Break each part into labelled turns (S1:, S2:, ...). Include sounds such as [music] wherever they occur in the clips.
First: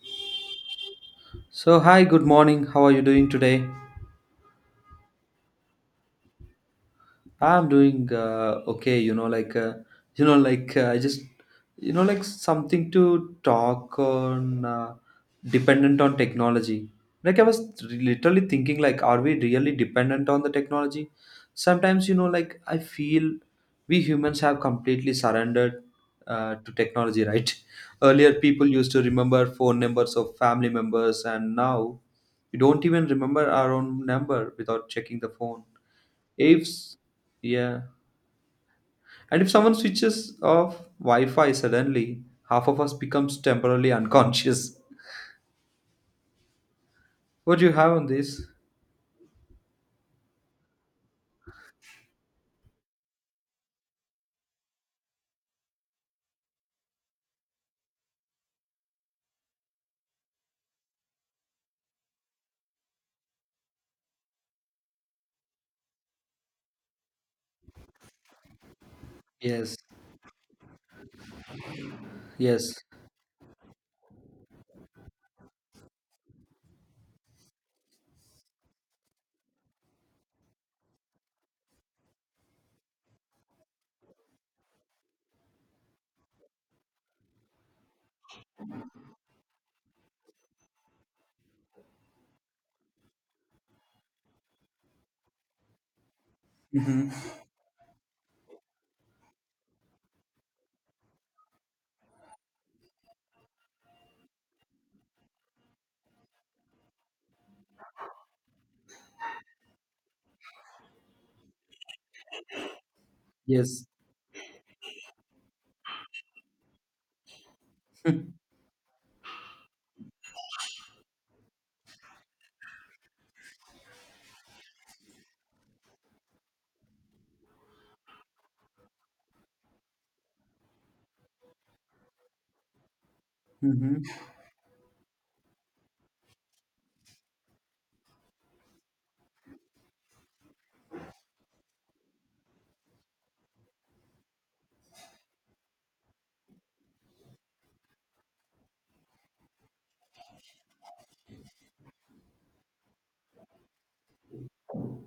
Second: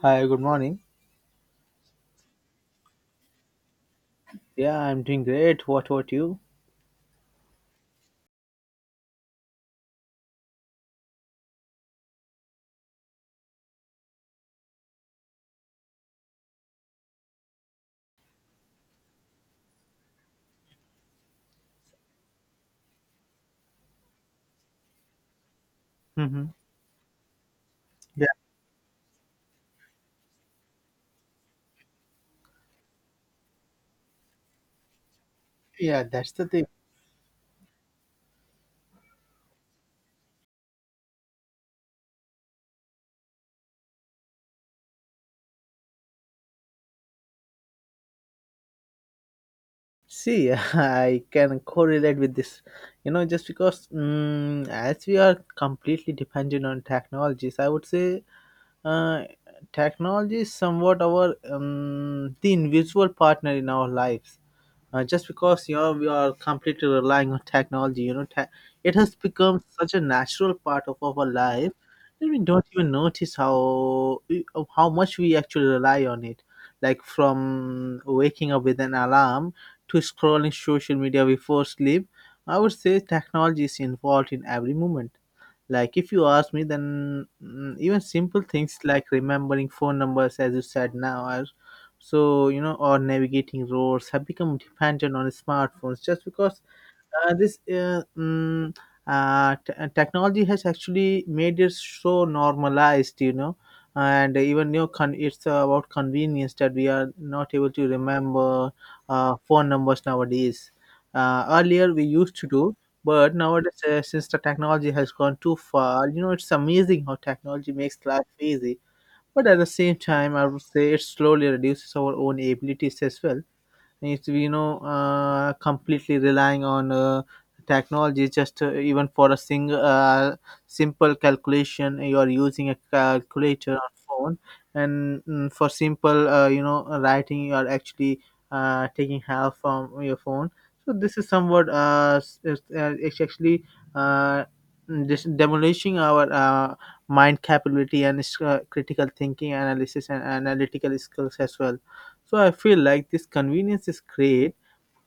S1: Hi, good morning.
S2: So, hi, good morning. How are you doing today?
S1: Yeah, I'm doing great. What about you?
S2: I'm doing okay, like, like, I just, like something to talk on, dependent on technology. Like, I was literally thinking, like, are we really dependent on the technology? Sometimes, like, I feel we humans have completely surrendered
S1: Mm-hmm.
S2: to technology, right? [laughs]
S1: Yeah,
S2: Earlier, people used to remember phone numbers of family members, and now we don't even remember our own number without checking the phone,
S1: yeah, that's the
S2: if
S1: thing.
S2: yeah, and if someone switches off Wi-Fi suddenly, half of us becomes temporarily unconscious. [laughs] What do you have on this?
S1: See, [laughs] I can correlate with this, you know, just because as we are completely dependent on technologies, I would say uh, technology is somewhat our the invisible partner in our lives. Just because, you know, we are completely relying on technology. It has become
S2: Yes.
S1: such a natural part of our life that we don't
S2: Yes.
S1: even notice how much we actually rely on it, like from waking up with an alarm to scrolling social media before sleep. I would say technology is involved in every moment. Like, if you ask me, then, even simple things like remembering phone numbers, as you said now, are, so, you know, or navigating roads have become dependent on smartphones. Just because
S2: Hmm.
S1: uh, this uh, mm, technology has actually made it so normalized, you know. And even, you know, it's about convenience that we are not able to remember phone numbers nowadays. Earlier we used to do, but nowadays,
S2: Yes.
S1: since the technology has gone too far, you know, it's amazing how technology makes
S2: [laughs]
S1: life easy. But at the same time, I would say it slowly reduces our own abilities as well. It's, you know, completely relying on technology, just even for a simple calculation. You are using a calculator on
S2: Hmm.
S1: phone, and, for simple, you know, writing, you are actually taking help from your phone. So this is somewhat, it's actually uh, demolishing our mind capability and critical thinking, analysis, and analytical skills as well. So I feel like this convenience is great,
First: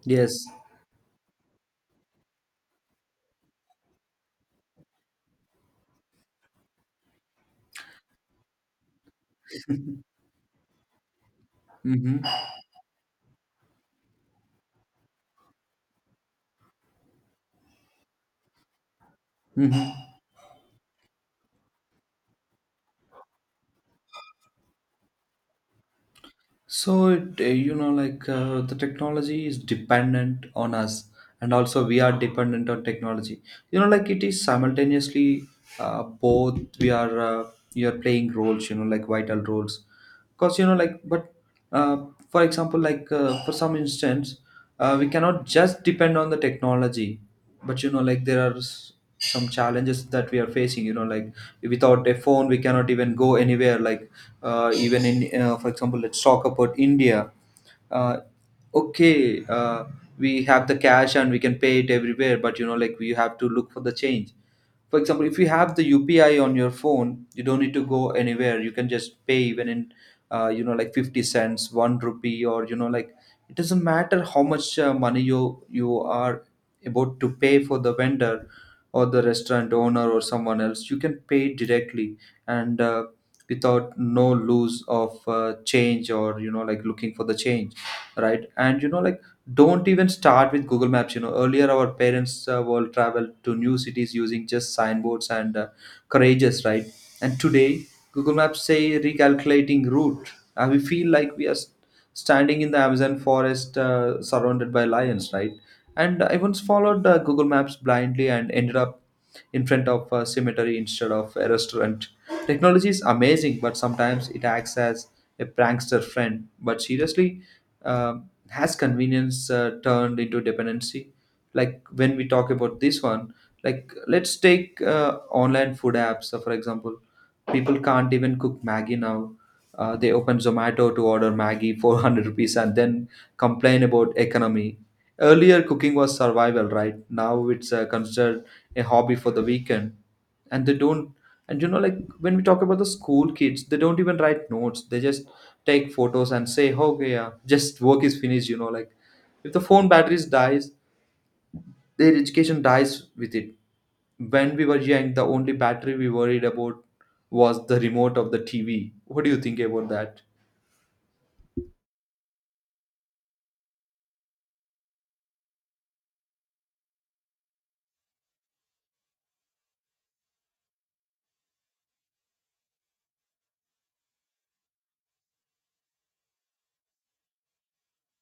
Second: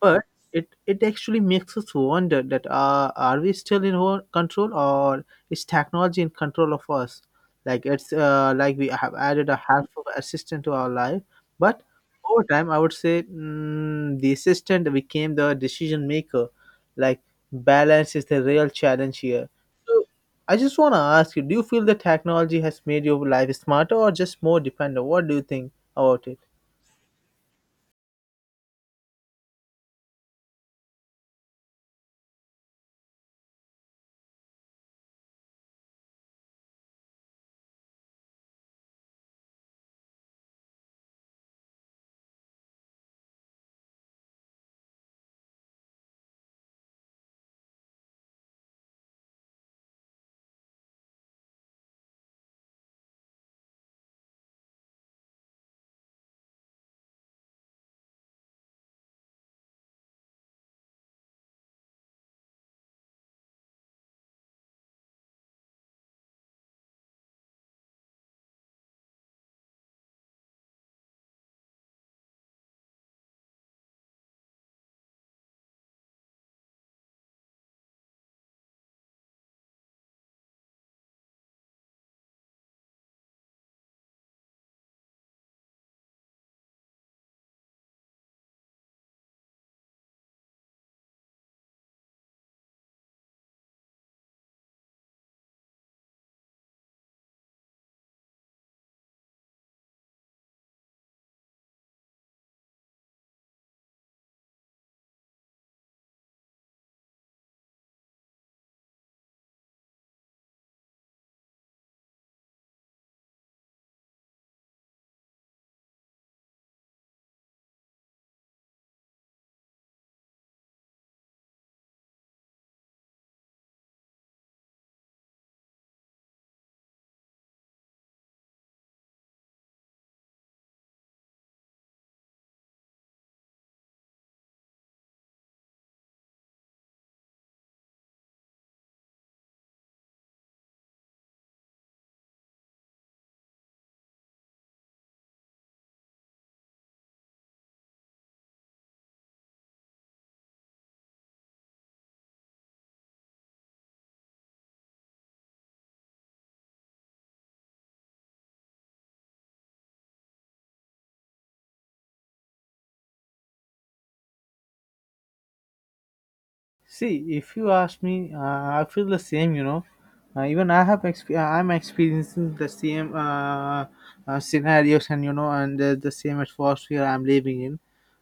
S1: but
S2: Yes.
S1: it actually makes us wonder that, are we still in our control, or is technology in control of us? Like it's, like we have added a helpful assistant to our life, but
S2: Hmm.
S1: over time I would say, the assistant became the decision maker. Like, balance is the real challenge here.
S2: Hmm.
S1: So I just want to ask you: do you feel that technology has made your life smarter or just more dependent? What do you think about it?
S2: So like the technology is dependent on us, and also we are dependent on technology. Like, it is simultaneously both. We are playing roles. Like, vital roles. Because like, but uh, for example, like, for some instance, we cannot just depend on the technology. But like, there are some challenges that we are facing. Like, without a phone, we cannot even go anywhere. Like, even in, for example, let's talk about India. uh, okay, we have the cash and we can pay it everywhere, but like, we have to look for the change. For example, if you have the UPI on your phone, you don't need to go anywhere. You can just pay even in, like, 50 cents, 1 rupee, or like, it doesn't matter how much money you are about to pay for the vendor or the restaurant owner or someone else. You can pay directly, and without no lose of change, or like, looking for the change, right? And like, don't even start with Google Maps. Earlier, our parents will travel to new cities using just signboards and courageous, right? And today, Google Maps say recalculating route, and we feel like we are standing in the Amazon forest, surrounded by lions, right? And I once followed Google Maps blindly and ended up in front of a cemetery instead of a restaurant. Technology is amazing, but sometimes it acts as a prankster friend. But seriously, um, has convenience turned into dependency? Like, when we talk about this one, like, let's take online food apps, for example. People can't even cook maggie now. They open Zomato to order maggie 400 [laughs] rupees and then complain about economy. Earlier cooking was survival. Right now it's considered a hobby for the weekend. And they don't. And like, when we talk about the school kids, they don't even write notes. They just take photos and say, "Oh, okay, yeah, just work is finished." Like, if the phone batteries dies, their education dies with it. When we were young, the only battery we worried about was the remote of the TV. What do you think about that?
S1: See, if you ask me, I feel the same. You know, even I'm experiencing the same scenarios, and, you know, and the same atmosphere I'm living in.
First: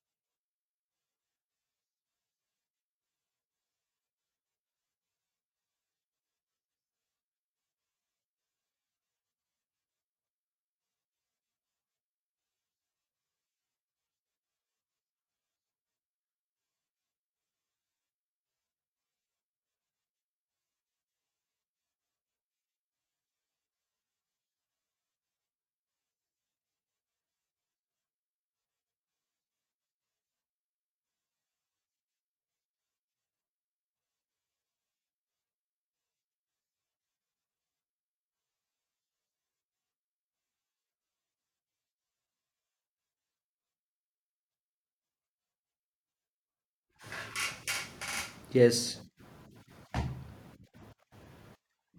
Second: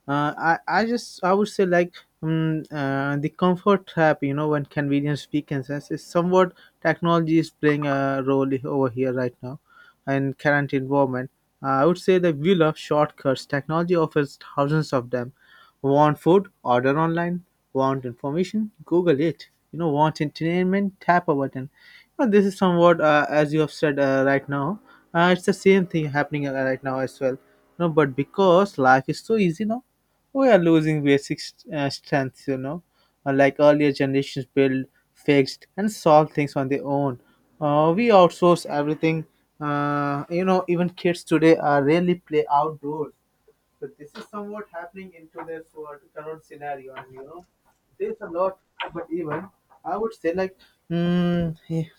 S1: I would say, like, the comfort trap. You know, when convenience weakens us, is somewhat technology is playing a role over here right now, and current environment. I would say that we love shortcuts. Technology offers thousands of them. Want food? Order online. Want information? Google it. You know, want entertainment? Tap a button. You know, this is somewhat, as you have said, right now, it's the same thing happening right now as well. No, but because life is so easy now, we are losing basic strength. You know, like, earlier generations build, fixed, and solved things on their own. We outsource everything. You know, even kids today are rarely play outdoors, so this is somewhat happening into this what current scenario, and, you know, there's a lot.
S2: Yes.
S1: But even I would say, like, mm, [laughs]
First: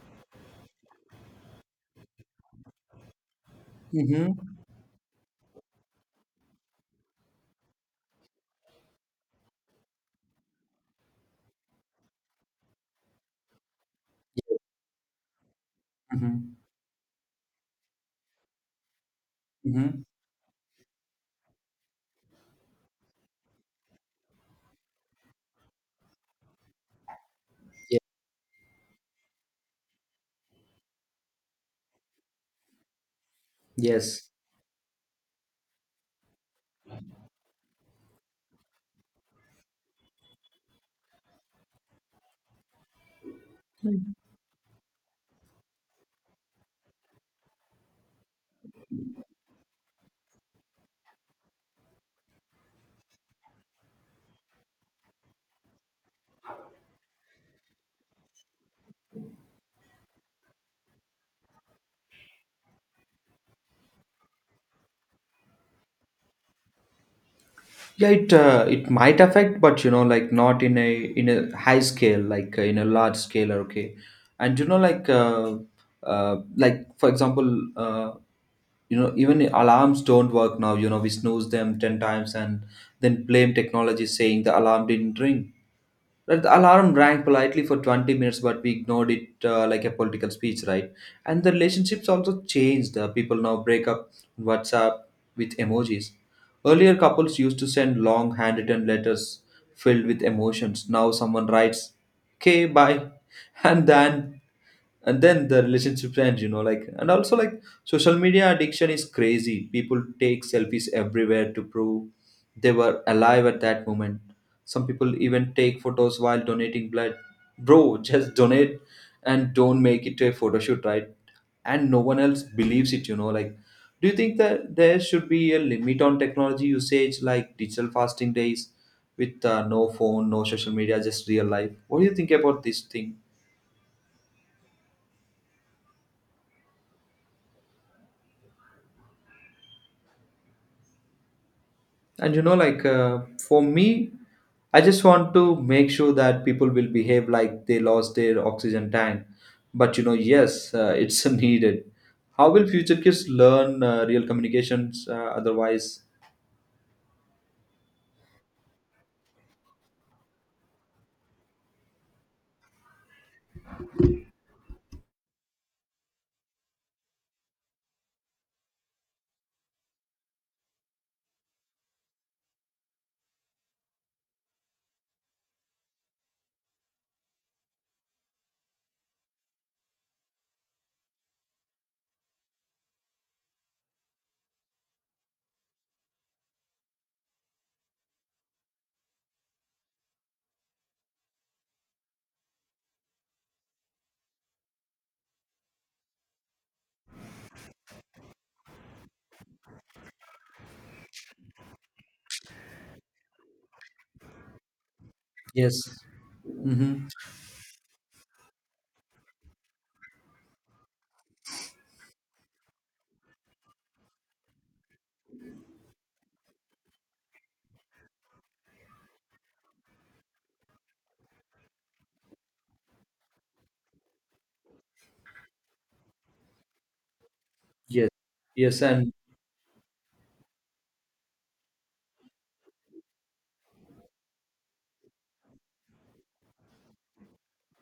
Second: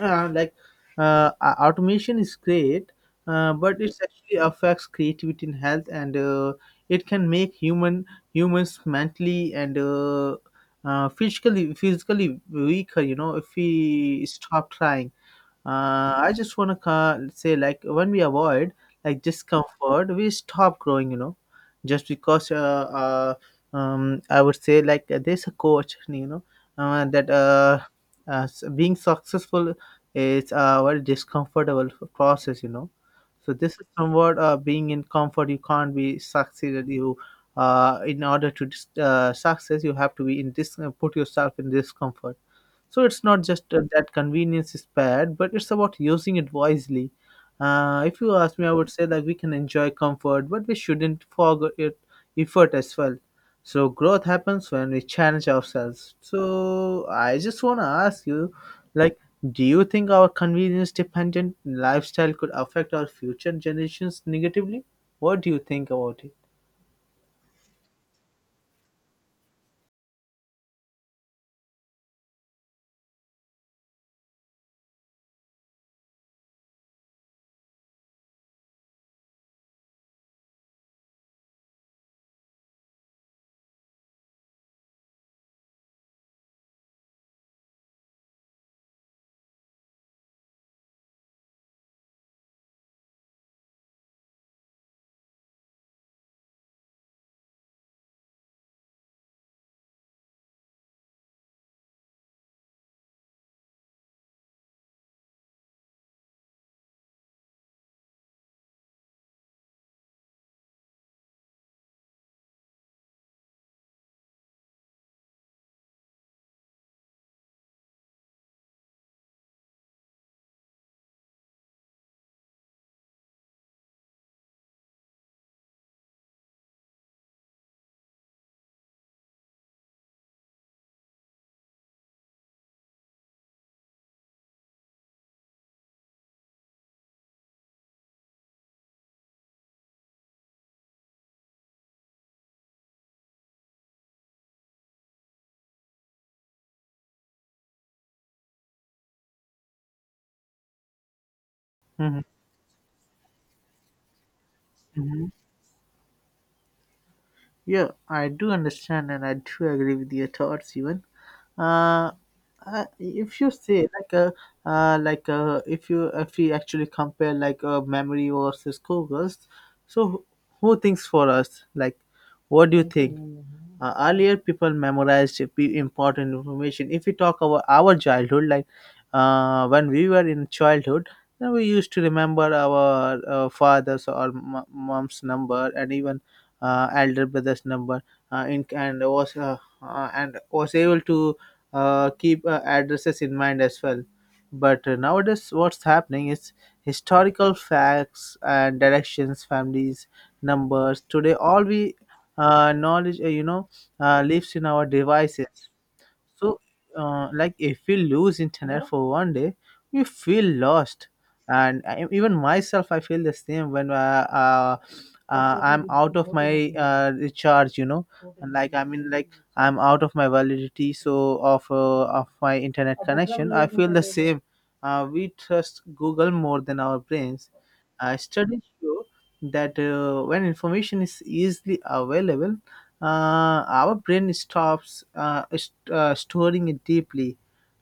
S1: like, automation is great, but it
S2: Mm-hmm.
S1: actually affects creativity and health, and it can make humans mentally and physically weaker. You know, if we stop trying, I
S2: Mm-hmm.
S1: just want to say, like, when we avoid, like,
S2: Mm-hmm.
S1: discomfort, we stop growing, you know, just because I would say, like, there's a coach, you know, that being successful is a very discomfortable process, you know. So this is
S2: Yes.
S1: somewhat, being in comfort you can't be succeeded. You, in order to success, you have to be in this, put yourself in discomfort. So it's not just, that convenience is bad, but it's about using it wisely. If you ask me, I would say that we can enjoy comfort, but we shouldn't forget it, effort as well. So growth happens when we challenge ourselves. So I just want to ask you, like, do you think our convenience-dependent lifestyle could affect our future generations negatively? What do you think about it?
S2: Yeah, it might affect, but like, not in a high scale, like, in a large scale, okay. And like, like, for example, even the alarms don't work now. We snooze them 10 times and then blame technology, saying the alarm didn't ring. Right, the alarm rang politely for 20 minutes, but we ignored it like a political speech, right? And the relationships also changed. People now break up on WhatsApp with emojis. Earlier, couples used to send long handwritten letters filled with emotions. Now, someone writes, okay, bye, [laughs] and then and then the relationship ends. Like, and also, like, social media addiction is crazy. People take selfies everywhere to prove they were alive at that moment. Some people even take photos while donating blood. Bro, [laughs] just donate and don't make it to a photo shoot, right? And no one else believes it. Like, do you think that there should be a limit on technology usage, like digital fasting days with no phone, no social media, just real life? What do you think about this thing? And like, for me, I just want to make sure that people will behave like they lost their oxygen tank. But yes, it's [laughs] needed.
S1: Mhm,
S2: How will future kids learn real communications,
S1: mhm.
S2: otherwise?
S1: Yeah, I do understand, and I do agree with your thoughts even. Uh, if you say, like, a, like a, if we actually compare, like, a memory versus Google, so who thinks for us? Like, what do you think? Earlier, people memorized important information. If we talk about our childhood, like, when we were in childhood, then we used to remember our father's or mom's number, and even elder brother's number, uh, in, and was uh, and was able to keep addresses in mind as well. But nowadays what's happening is, historical facts and directions, families, numbers, today, all we knowledge, you know, lives in our devices.
S2: Yes.
S1: So,
S2: Mm-hmm.
S1: like, if we lose internet for one day, we feel lost. And I, even myself, I feel the same when I'm out of my recharge. You know, and, like, I mean, like, I'm out of my validity. So of my internet connection, I feel the same. We trust Google more than our brains.
S2: Yes.
S1: Studies
S2: Yes.
S1: show
S2: And
S1: that, when information is easily available, our brain stops storing it deeply.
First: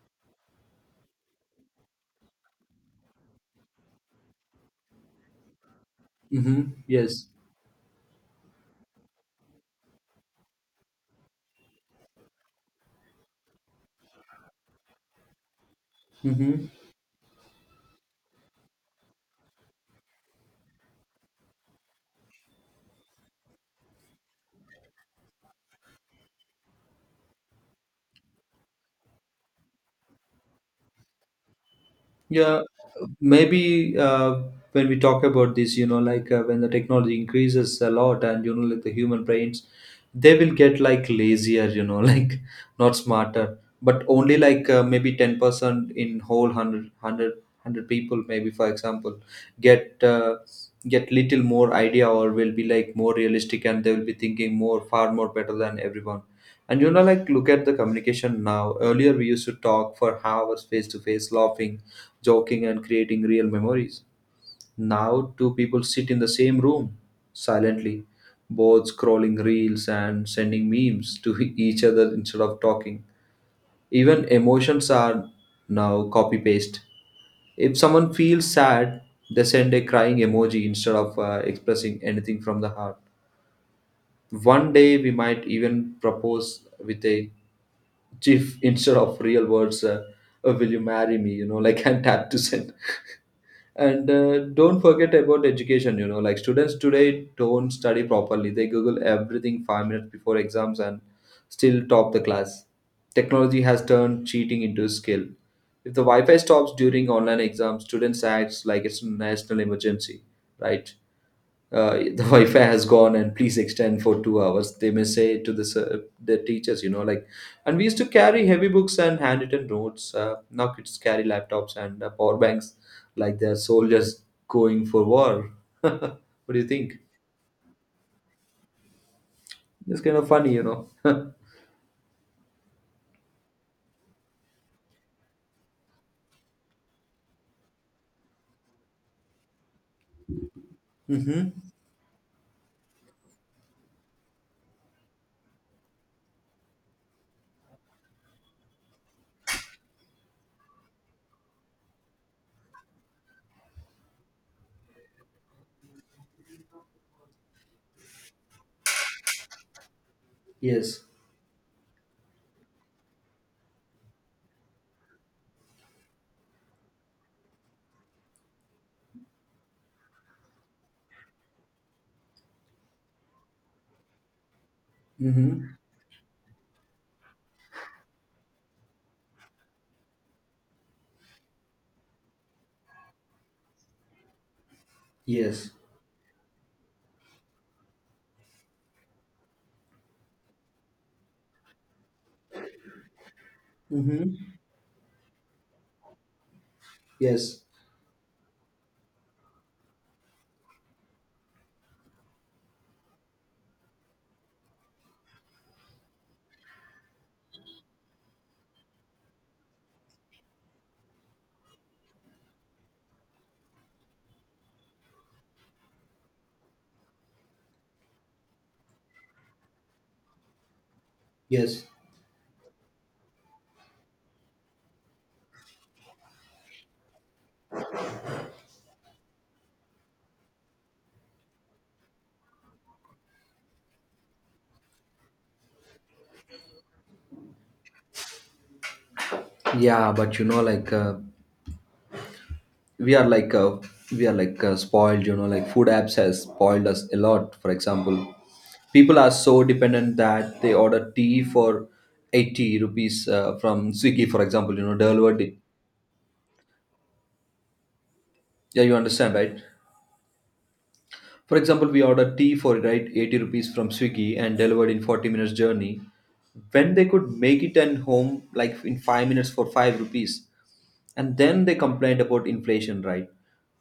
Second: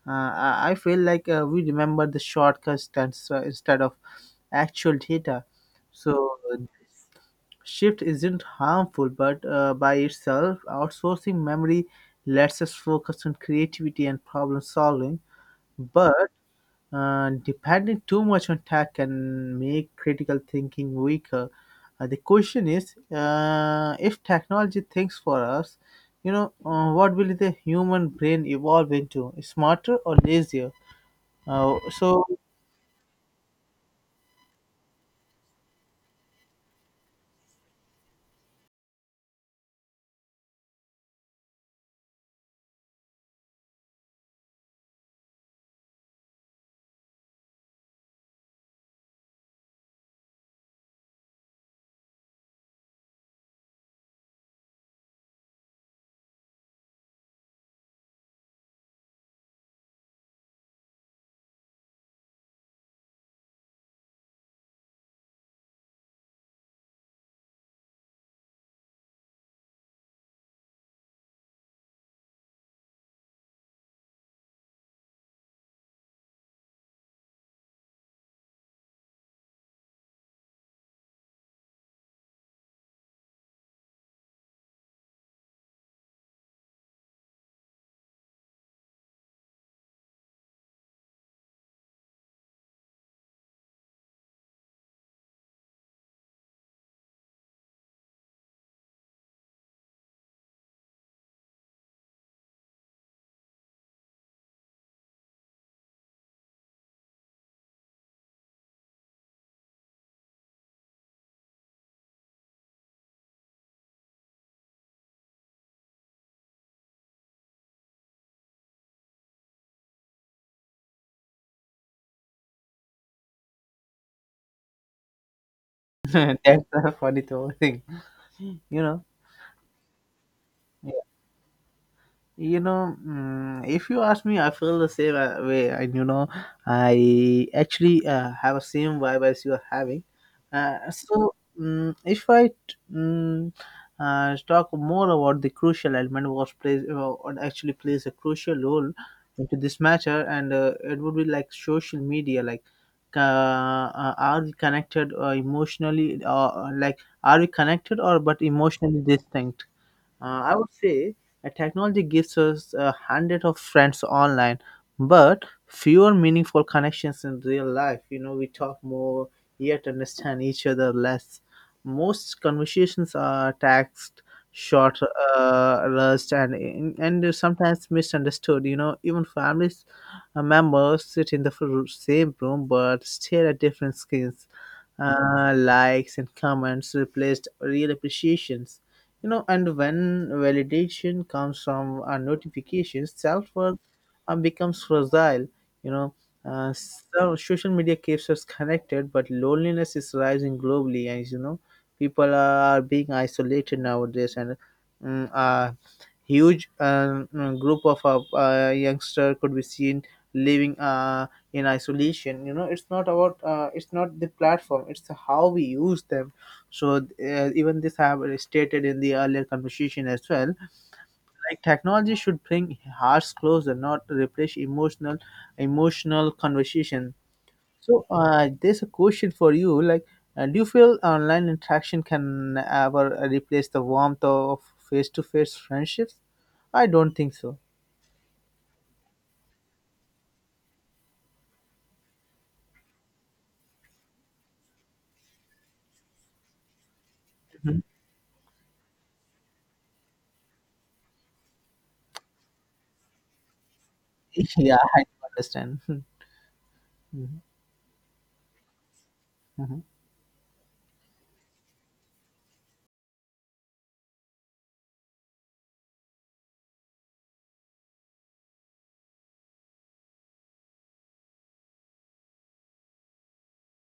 S1: I feel like we remember the shortcuts, that's, instead of actual data. So
S2: mm-hmm. Yes.
S1: shift isn't harmful, but by itself, outsourcing memory lets us focus on creativity and problem solving. But
S2: Mm-hmm.
S1: depending too much on tech can make critical thinking weaker. The question is, if technology thinks for us, you know, what will the human brain evolve into? Smarter or lazier? So,
S2: Yeah, maybe, when we talk about this, like, when the technology increases a lot, and, like, the human brains, they will get like lazier, [laughs] like, not smarter, but only like, maybe 10% in whole 100, people, maybe for example, get uh, get little more idea, or will be like more realistic, and they will be thinking more, far more better than everyone. And like, look at the communication now. Earlier, we used to talk for hours face to face, laughing, joking, and creating real memories. Now, two people sit in the same room silently, both scrolling reels and sending memes to [laughs] each other instead of talking. Even emotions are now copy paste. If someone feels sad, they send a crying emoji instead of expressing anything from the heart. One day, we might even propose with a chief instead of real words, will you marry me, [laughs] like, and tap to send. And don't forget about education. Like, students today don't study properly. They google everything 5 minutes before exams and still top the class. Technology has turned cheating into a skill. If the Wi-Fi stops during online exams, students acts like it's a national emergency, right? The [laughs] Wi-Fi has gone, and please extend for 2 hours, they may say to the the teachers, like, and we used to carry heavy books and handwritten notes. Now kids carry laptops and power banks like they're soldiers going for war. [laughs]
S1: [laughs]
S2: What do
S1: that's
S2: you
S1: a
S2: think?
S1: funny thing, you know.
S2: It's kind of funny, you know. [laughs]
S1: You know, if you ask me, I feel the same way. And you know, I actually have the same vibe as you are having. So,
S2: Mm-hmm.
S1: mm if I t- mm, talk more about the crucial element, what actually plays a crucial role into this matter, and it would be like social media, like, are we connected emotionally, or like, are we connected, or but emotionally distinct? I would
S2: Yes.
S1: say technology gives us 100 of friends online, but fewer meaningful connections in real life. You know, we talk more, yet understand each other less. Most conversations are text, short,
S2: Mm-hmm.
S1: rushed, and sometimes misunderstood. You know, even families, members sit in the same room but stare at different screens.
S2: Yes.
S1: Likes and comments replaced real appreciations, you know. And when validation comes from notifications, self-worth
S2: Mm-hmm.
S1: becomes fragile, you know. So,
S2: Yes.
S1: social media keeps us connected, but loneliness is rising globally, and, you know, people are being isolated nowadays. And a huge, group of youngster could be seen living in isolation, you know. It's not the platform, it's how we use them. So, even this have stated in the earlier conversation as well, like,
S2: Yes.
S1: technology should bring hearts closer, not replace emotional conversation. So there's a question for you, like, do you feel online interaction can ever replace the warmth of face-to-face friendships? I don't think so.
S2: Yeah, but like, we are like uh, we are like spoiled. Like, food apps has spoiled us a lot. For
S1: Mhm.
S2: example. People are so dependent that they order tea for 80 rupees from Swiggy, for
S1: [laughs] Yeah,
S2: example,
S1: I
S2: delivered.
S1: understand. [laughs] Mhm,
S2: Yeah, you understand, right?
S1: mhm.
S2: For example, we order tea for, right, 80 rupees from Swiggy and delivered in 40 minutes journey, when they could make it and home like in 5 minutes for 5 rupees. And then they complained about inflation, right?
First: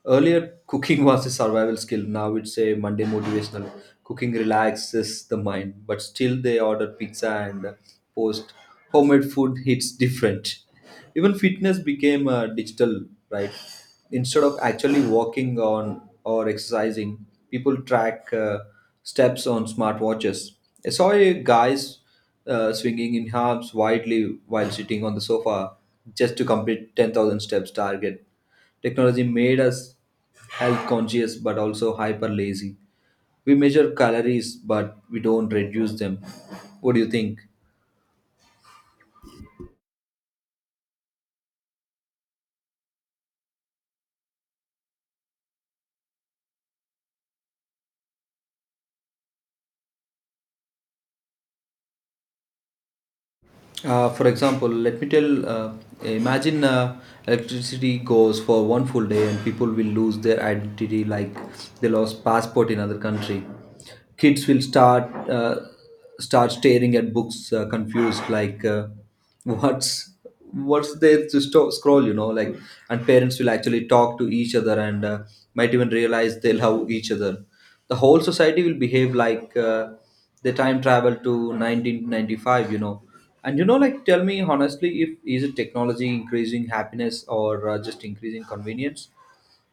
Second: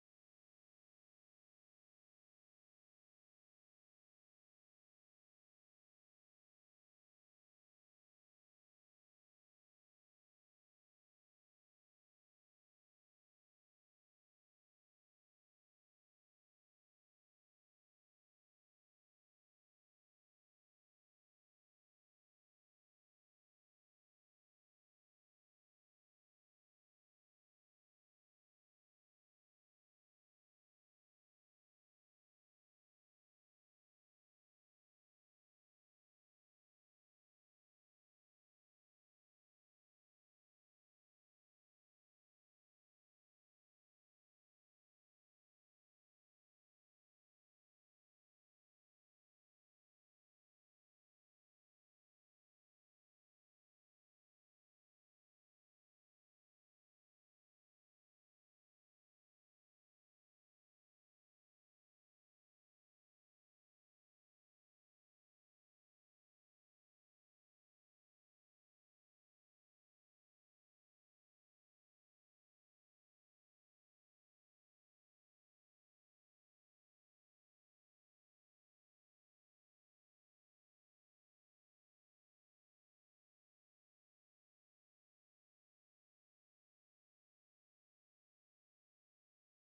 S2: Earlier, cooking [laughs] was a survival skill. Now it's a Monday motivational. Cooking relaxes the mind, but still they order pizza and post. Homemade food hits different. Even fitness became digital, right? Instead of actually walking on or exercising, people track steps on smartwatches. I saw a guys swinging in arms widely while sitting on the sofa just to complete 10,000 steps target. Technology made us health conscious, but also hyper lazy. We measure calories, but we don't reduce them. What do you think? For example, let me tell, imagine electricity goes for one full day, and people will lose their identity like they lost passport in other country. Kids will start staring at books, confused, like, what's what's there to scroll. Like, and parents will actually talk to each other, and might even realize they love each other. The whole society will behave like, they time travel to 1995, you know. And like, tell me honestly, if is it technology increasing happiness or just increasing convenience?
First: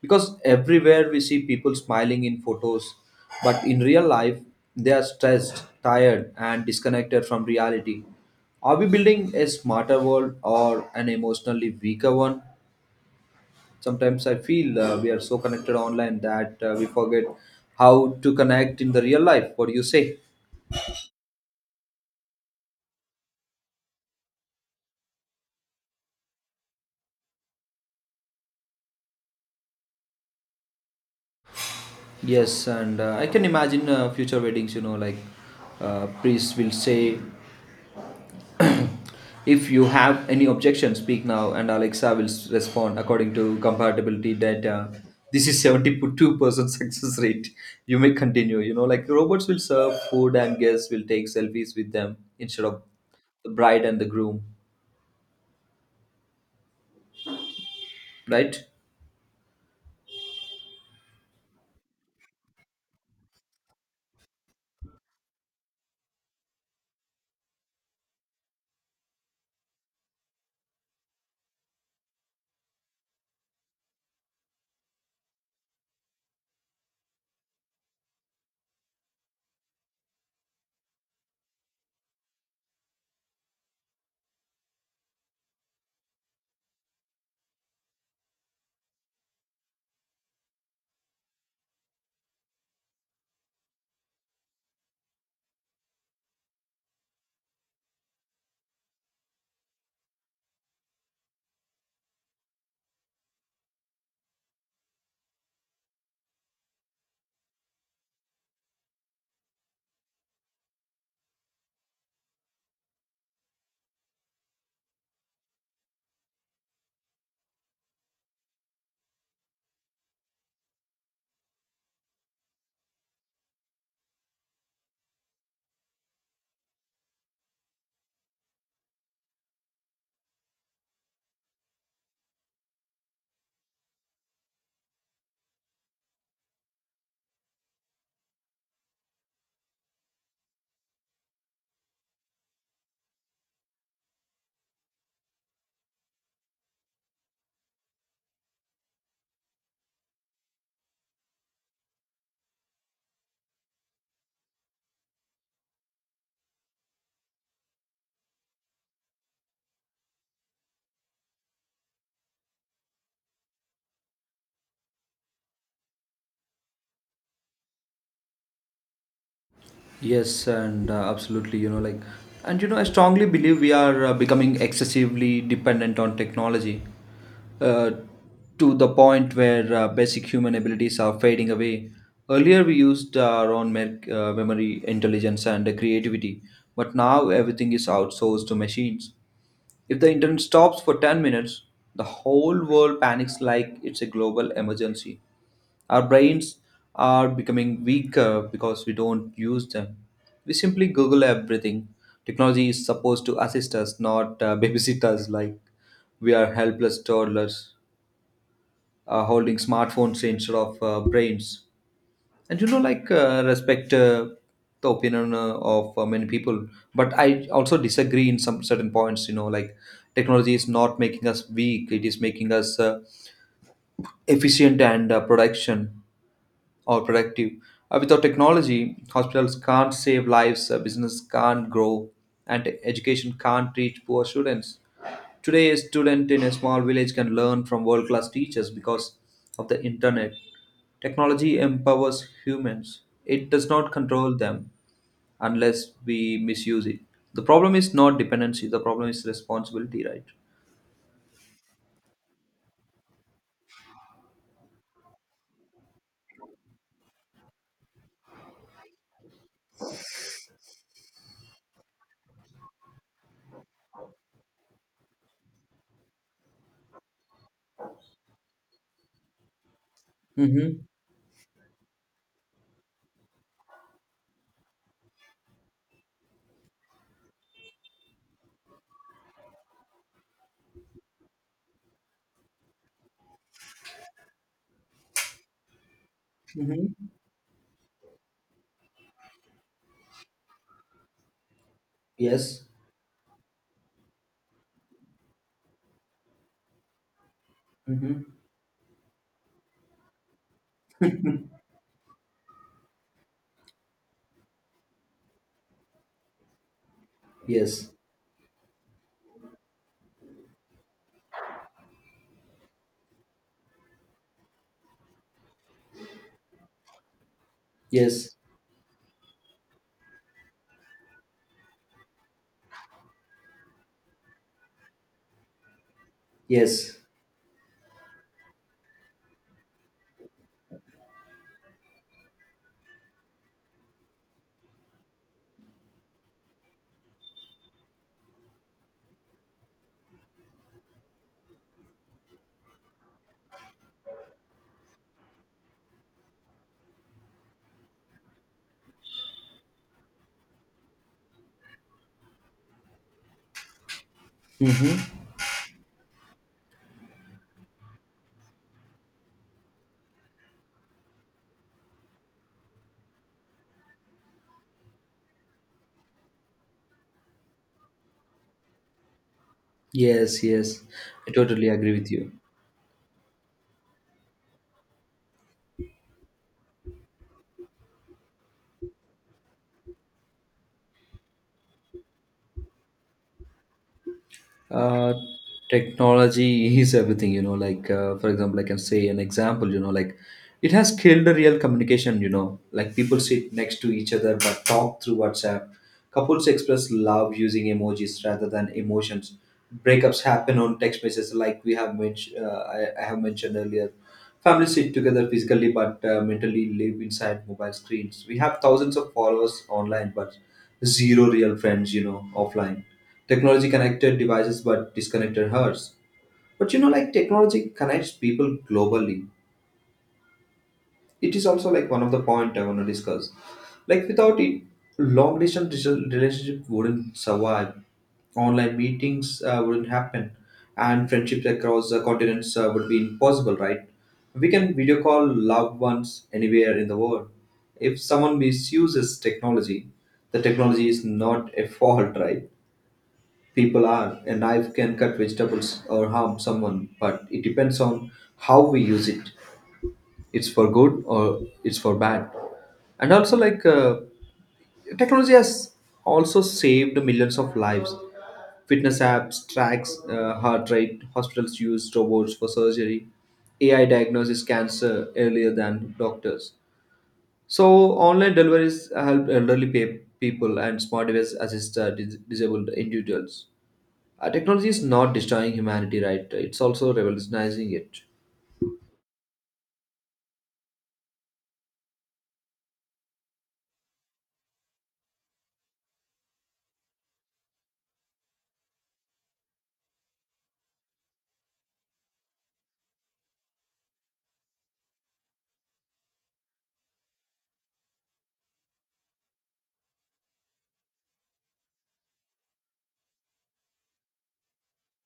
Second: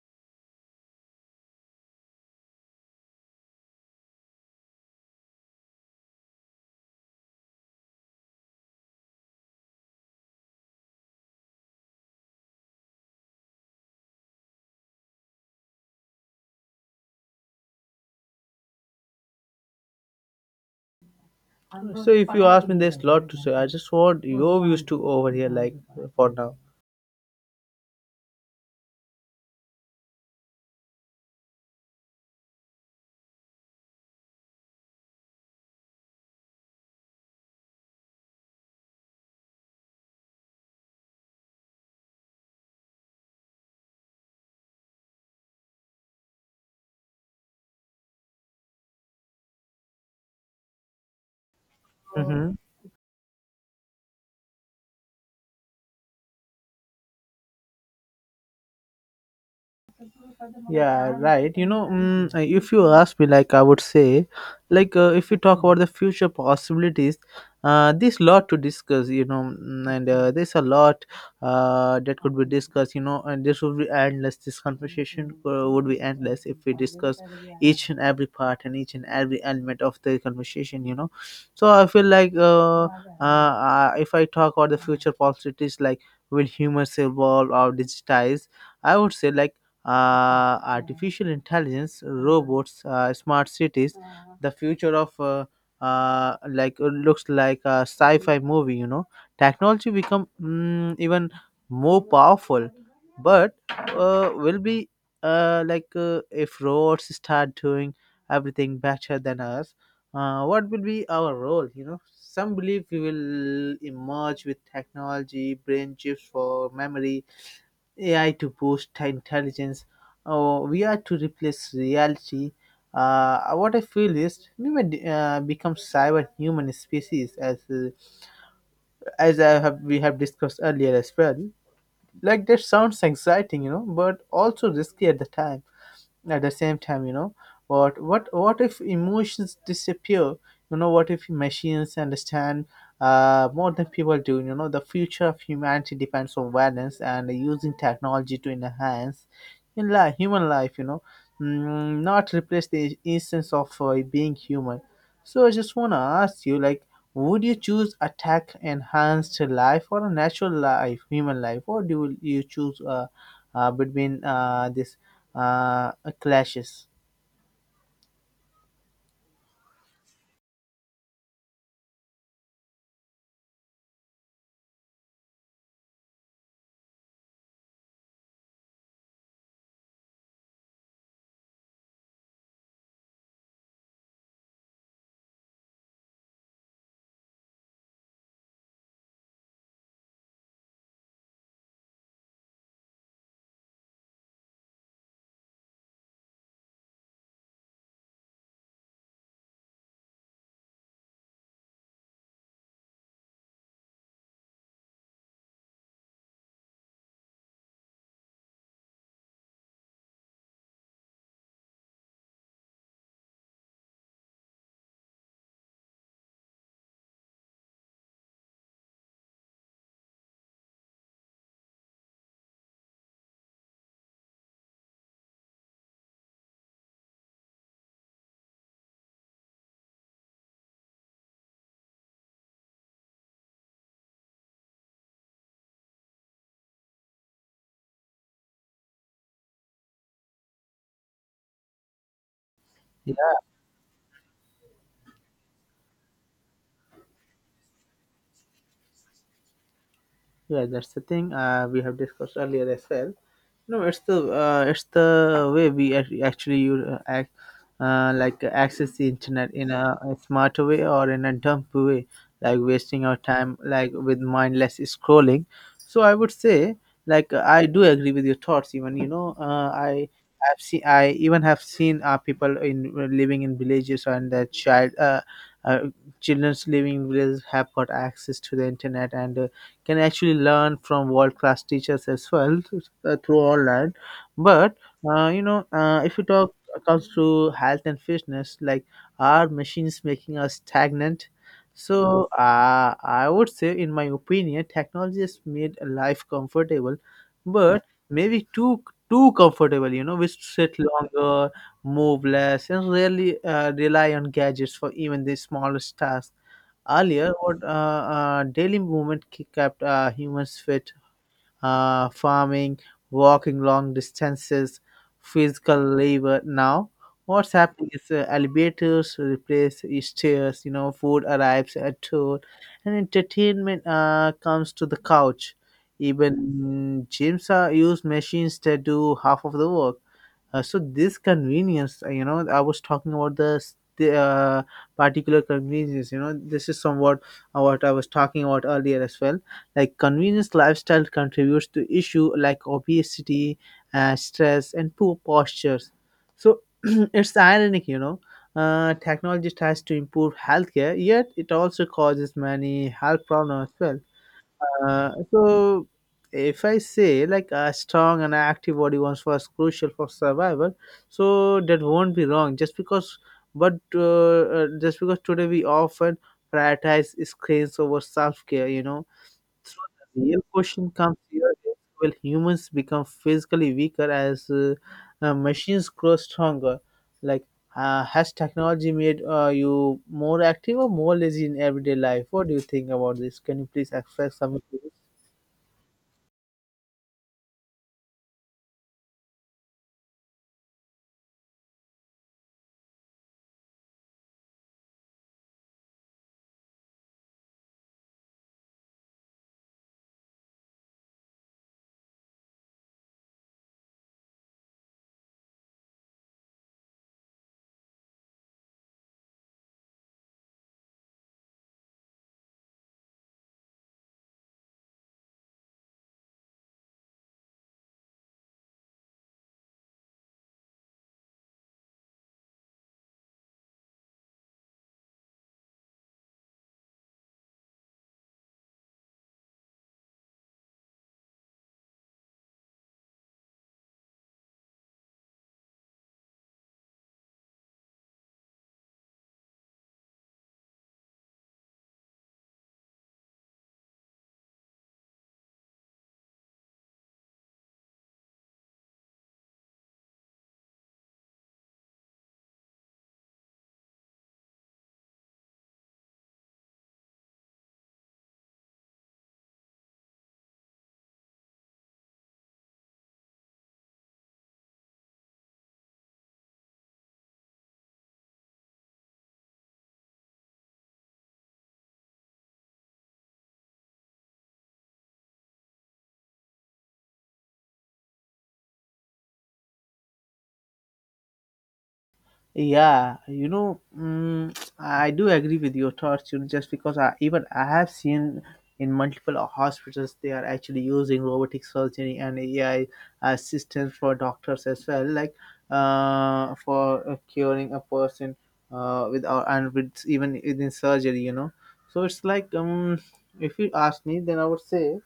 S2: Because everywhere we see people smiling in photos, but in real life, they are stressed, tired, and disconnected from reality. Are we building a smarter world or an emotionally weaker one? Sometimes I feel we are so connected online that we forget how to connect in the real life. What do you say?
S1: So if you ask me, there's a lot to say. I just want your views to over here, like, for now.
S2: Yes, and I can imagine future weddings, like, priests will say, [coughs] if you have any objection, speak now, and Alexa will respond according to compatibility data. This is 72% [laughs] success rate. You may continue. Like, robots will serve food and guests will take selfies with them
S1: Mhm.
S2: instead of the bride and the groom, right?
S1: Yeah, right, you know, if you ask me, like, I would say, like, if we talk about the future possibilities, there's a lot to discuss, you know, and there's a lot that could be discussed, you know. And this would be endless. This conversation, would be endless if we discuss each and every part and each and every element of the conversation, you know. So I feel like, if I talk about the future possibilities, like, will humans evolve or digitize? I would say, like, artificial intelligence, robots, smart cities, the future of, like, looks like a sci-fi movie. You know, technology become, even more powerful, but will be, like, if robots start doing everything better than us. What will be our role? You know, some believe we will emerge with technology, brain chips for memory, AI to boost intelligence, or VR to replace reality. What I feel is we may become cyber human species, as I have we have discussed earlier as well. Like, that sounds exciting, but also risky at the time at the same time, what if emotions disappear? What if machines understand more than people do? The future of humanity depends on awareness and using technology to enhance human life, not replace the essence of being human. So I just want to ask you, like, would you choose a tech enhanced life or a natural life, human life, or do you choose between this uh, clashes?
S2: Yes, and absolutely, like, and I strongly believe we are becoming excessively dependent on technology, uh, to the point where basic human abilities are fading away. Earlier, we used our own memory, intelligence, and creativity, but now everything is outsourced to machines. If the internet stops for 10 minutes, the whole world panics like it's a global emergency. Our brains are becoming weaker because we don't use them. We simply Google everything. Technology is supposed to assist us, not [laughs] babysit us like we are helpless toddlers holding smartphones instead of brains. And you know, like, Respect the opinion of many people, but I also disagree in some certain points, you know, like technology is not making us weak, it is making us efficient and production or productive. Without technology, hospitals can't save lives, business can't grow, and education can't reach poor students. Today, a student in a small village can learn from world class teachers because of the internet. Technology empowers humans, it does not control them unless we misuse it. The problem is not dependency, the problem is responsibility, right?
S1: Yeah, that's the thing we have discussed earlier as well. No, it's the way we ac- actually use, act, like access the internet in a smart way or in a dumb way, like wasting our time like with mindless scrolling. So I would say, I do agree with your thoughts. Even I
S2: Mm-hmm.
S1: have seen people in living in villages, and their uh, children's living in villages have got access to the internet. And. Can actually learn from world class teachers as well through online. But you know if you talk
S2: Mm-hmm.
S1: comes to health and fitness. Like, are machines making us stagnant? So
S2: Yes.
S1: I would say, in my opinion, technology has made life comfortable, but
S2: Mm-hmm.
S1: maybe too comfortable. You know, we sit longer, move less, and rarely rely on gadgets for even the smallest tasks. Earlier, what
S2: Yes.
S1: daily movement kept humans fit, farming, walking long distances, physical labor. Now, what's happening is
S2: Yes.
S1: elevators replace stairs, you know, food arrives at door, and entertainment comes to the couch.
S2: Yes.
S1: Even gyms are use machines that do half of the work. So this convenience, you know, I was talking about the particular convenience. You know, this is somewhat what I was talking about earlier as well. Like, convenience lifestyle contributes to issue like obesity, stress, and poor postures. So [clears throat] it's ironic, you know. Technology tries to improve healthcare, yet it also causes many health problems as well.
S2: Mm-hmm.
S1: So if I say like a strong and active body once was crucial for survival, so that won't be wrong. Just because today we often prioritize screens over self care, you know. So the real
S2: Yes, yes,
S1: question comes
S2: I
S1: here:
S2: totally agree with
S1: Will
S2: you.
S1: humans become physically weaker as machines grow stronger? Like, has technology made you more active or more lazy in everyday life? What do you think about this? Can you please express some?
S2: Uh, Technology is everything, you know. Like, for example, I can say an example, you know, like it has killed the real communication, you know. Like, people sit next to each other but talk through WhatsApp. Couples express love using emojis rather than emotions. Breakups happen on text messages, like we have mentioned, I have mentioned earlier. Families sit together physically but mentally live inside mobile screens. We have thousands of followers online but zero real friends, you know, offline. Technology connected devices but disconnected hearts. But you know, like technology connects people globally, it is also like one of the point I want to discuss, like without it long distance relationship wouldn't survive, online meetings wouldn't happen, and friendships across continents would be impossible, right? We can video call loved ones anywhere in the world. If someone misuses technology, the technology is not a fault, right? People are. A knife can cut vegetables or harm someone, but it depends on how we use it, it's for good or it's for bad. And also, technology has also saved millions of lives. Fitness apps tracks heart rate, hospitals use robots for surgery, AI diagnoses cancer earlier than doctors. So online deliveries help elderly people and smart devices assist disabled individuals. Technology is not destroying humanity, right? It's also revolutionizing it.
S1: Yeah, you know, mm, I do agree with your thoughts. You know, just because I even I have seen in multiple hospitals they are actually using robotic surgery and AI assistance for doctors as well, like for curing a person with or and with even within surgery. You know, so it's like, if you ask me, then I would say,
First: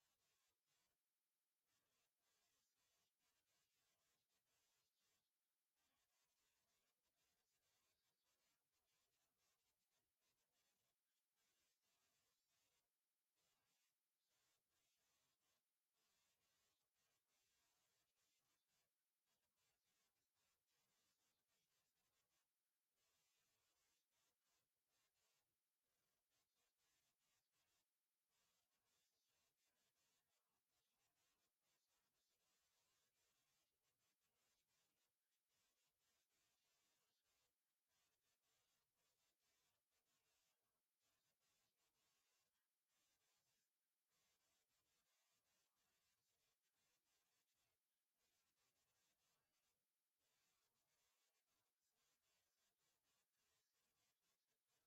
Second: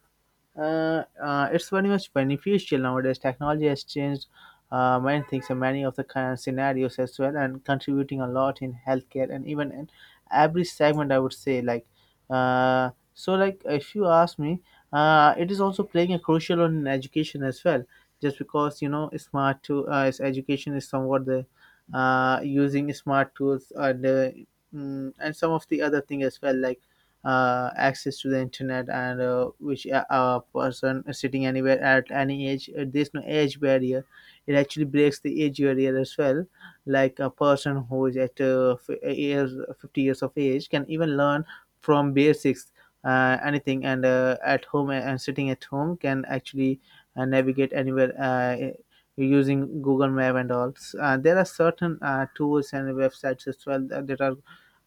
S1: it's very much beneficial nowadays. Technology has changed many things and many of the kind of scenarios as well, and contributing a lot in healthcare and even in every segment. I would say, like, if you ask me, it is also playing a crucial role in education as well. Just because, you know, smart to is education is somewhat the using smart tools and and some of the other thing as well, like access to the internet, and which a person sitting anywhere at any age, there's no age barrier, it actually breaks the age barrier as well. Like, a person who is at 50 years of age can even learn from basics anything, and at home and sitting at home can actually navigate anywhere using google map and all. There are certain tools and websites as well that are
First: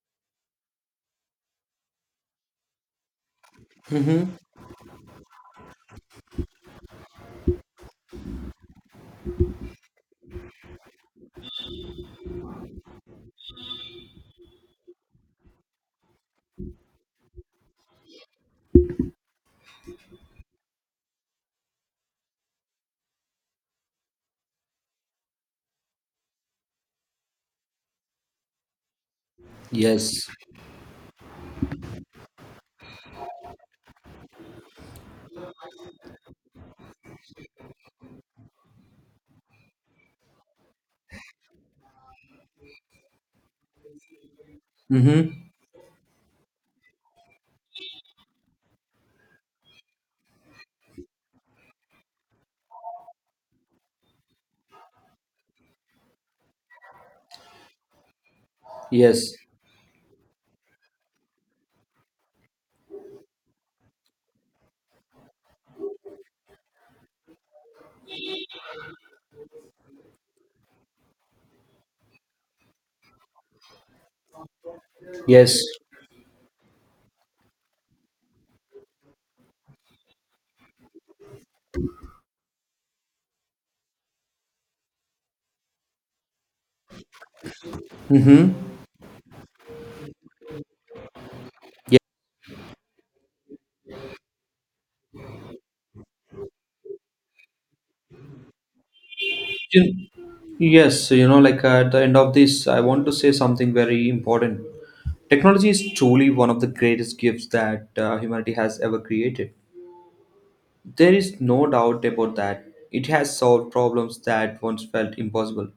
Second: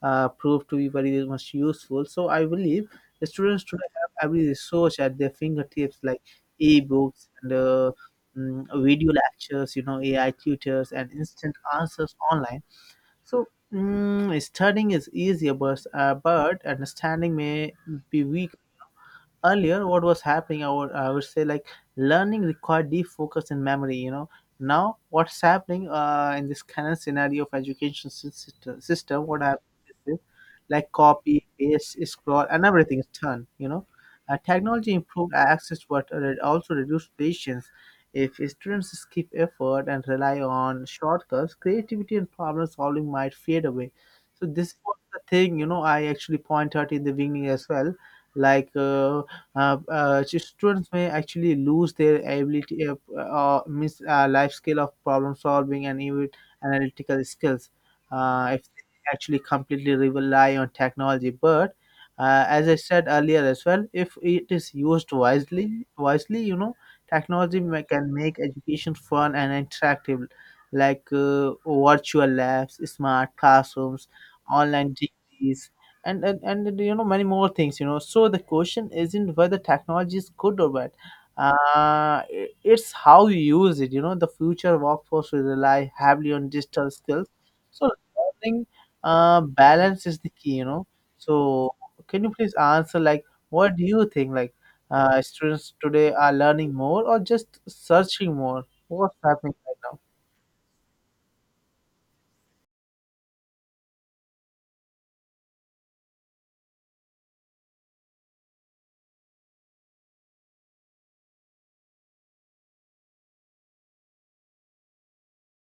S1: proved to be very much useful. So I believe the students should have every resource at their fingertips, like e-books and video lectures, you know, AI tutors, and instant answers online. So, mm, studying is easier, but understanding may be weak. Earlier, what was happening, I would say, like, learning required deep focus and memory, you know. Now, what's happening in this current scenario of education system, what happens is
S2: Yes.
S1: like copy paste scroll, and everything is done, you know. Technology improved access, but it also reduced patience. If students skip effort and rely on shortcuts, creativity and problem solving might fade away. So this was the
S2: Mm-hmm.
S1: thing, you know, I actually point out in the beginning as well. Like, students may actually lose their ability of, miss life skill of problem solving and even analytical skills if they
S2: Yes.
S1: actually completely rely on technology. But as I said earlier as well, if it is used wisely, you know, technology can make education fun and interactive, like virtual labs, smart classrooms, online
S2: Yes.
S1: degrees, and, you know, many more things, you know. So the question isn't whether technology is good or bad. It's how you use it, you know. The future workforce will rely heavily on digital skills. So
S2: Mm-hmm.
S1: learning balance is the key, you know. So
S2: Yeah.
S1: can you please answer, like, what do you think, like, students today are learning more or just searching more? What's happening right now?
S2: You- Yes, so, you know, at the end of this, I want to say something very important. Technology is truly one of the greatest gifts that humanity has ever created. There is no doubt about that. It has solved problems that once felt impossible.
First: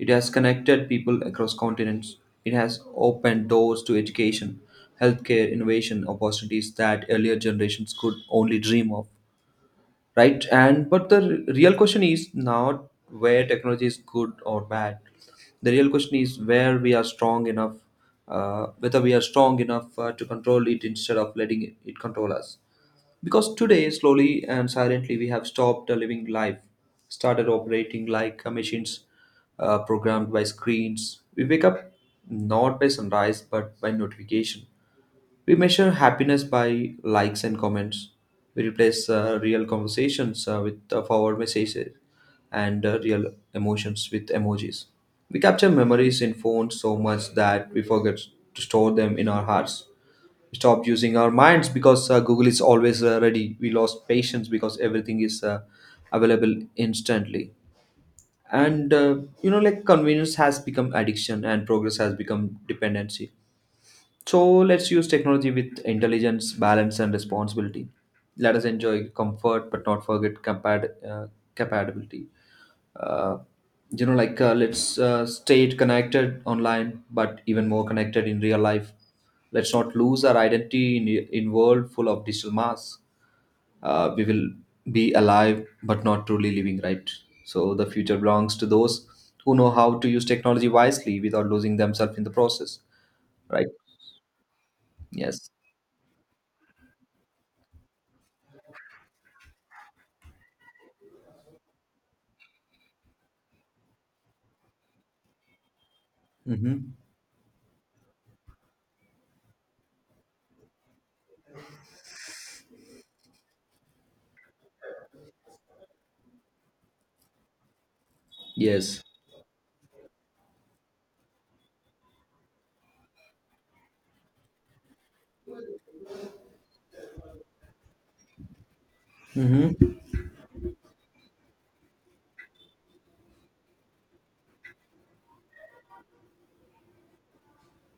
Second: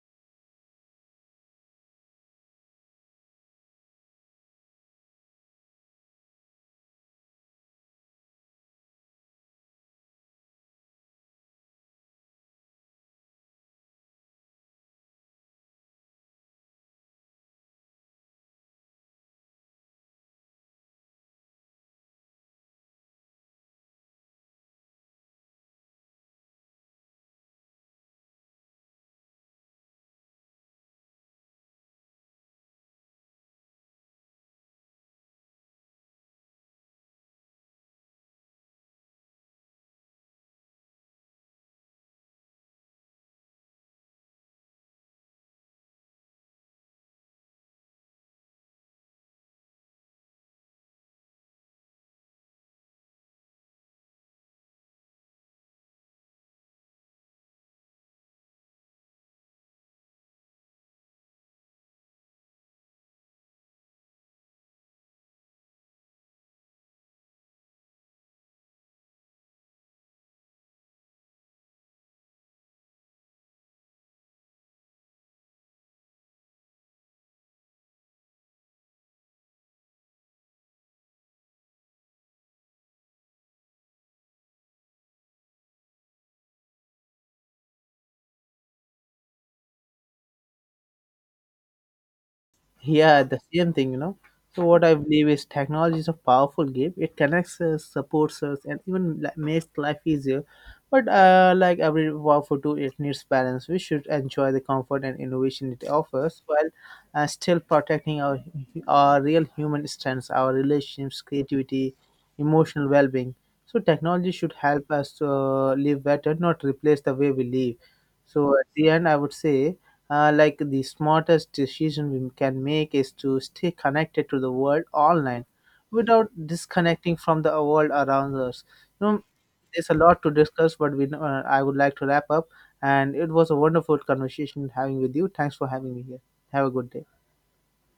S2: It has connected people across continents. It has opened doors to education, healthcare, innovation, opportunities that earlier generations could only dream of. Right, and but the real question is not where technology is good or bad, the real question is where we are strong enough, whether we are strong enough to control it instead of letting it control us. Because today slowly and silently we have stopped living life, started operating like machines programmed by screens. We wake up not by sunrise but by notification, we measure happiness by likes and comments. We replace real conversations with forward messages and real emotions with emojis. We capture memories in phones so much that we forget to store them in our hearts. We stop using our minds because Google is always ready. We lost patience because everything is available instantly. And you know, like Convenience has become addiction and progress has become dependency, so let's use technology with intelligence, balance, and responsibility. Let us enjoy comfort, but not forget compatibility. Uh, let's stay connected online, but even more connected in real life. Let's not lose our identity in world full of digital masks. We will be alive, but not truly living, right? So the future belongs to those who know how to use technology wisely without losing themselves in the process,
S1: Yeah, the
S2: right?
S1: same thing, you know. So what I believe is
S2: Yes.
S1: technology is a powerful game. It connects us, supports us, and even, like, makes life easier. But like every powerful tool, it needs balance. We should enjoy the comfort and innovation it offers while
S2: Mm-hmm.
S1: still protecting our real human strengths, our relationships, creativity, emotional well-being. So technology should help us live better, not replace the way we live. So at the
S2: Yes.
S1: end I would say, like, the smartest decision we can make is to stay connected to the world online without disconnecting from the world around us. You know,
S2: Hmm.
S1: there's a lot to discuss, but I would like to wrap up. And it was a wonderful conversation having with you. Thanks for having me here. Have a good day.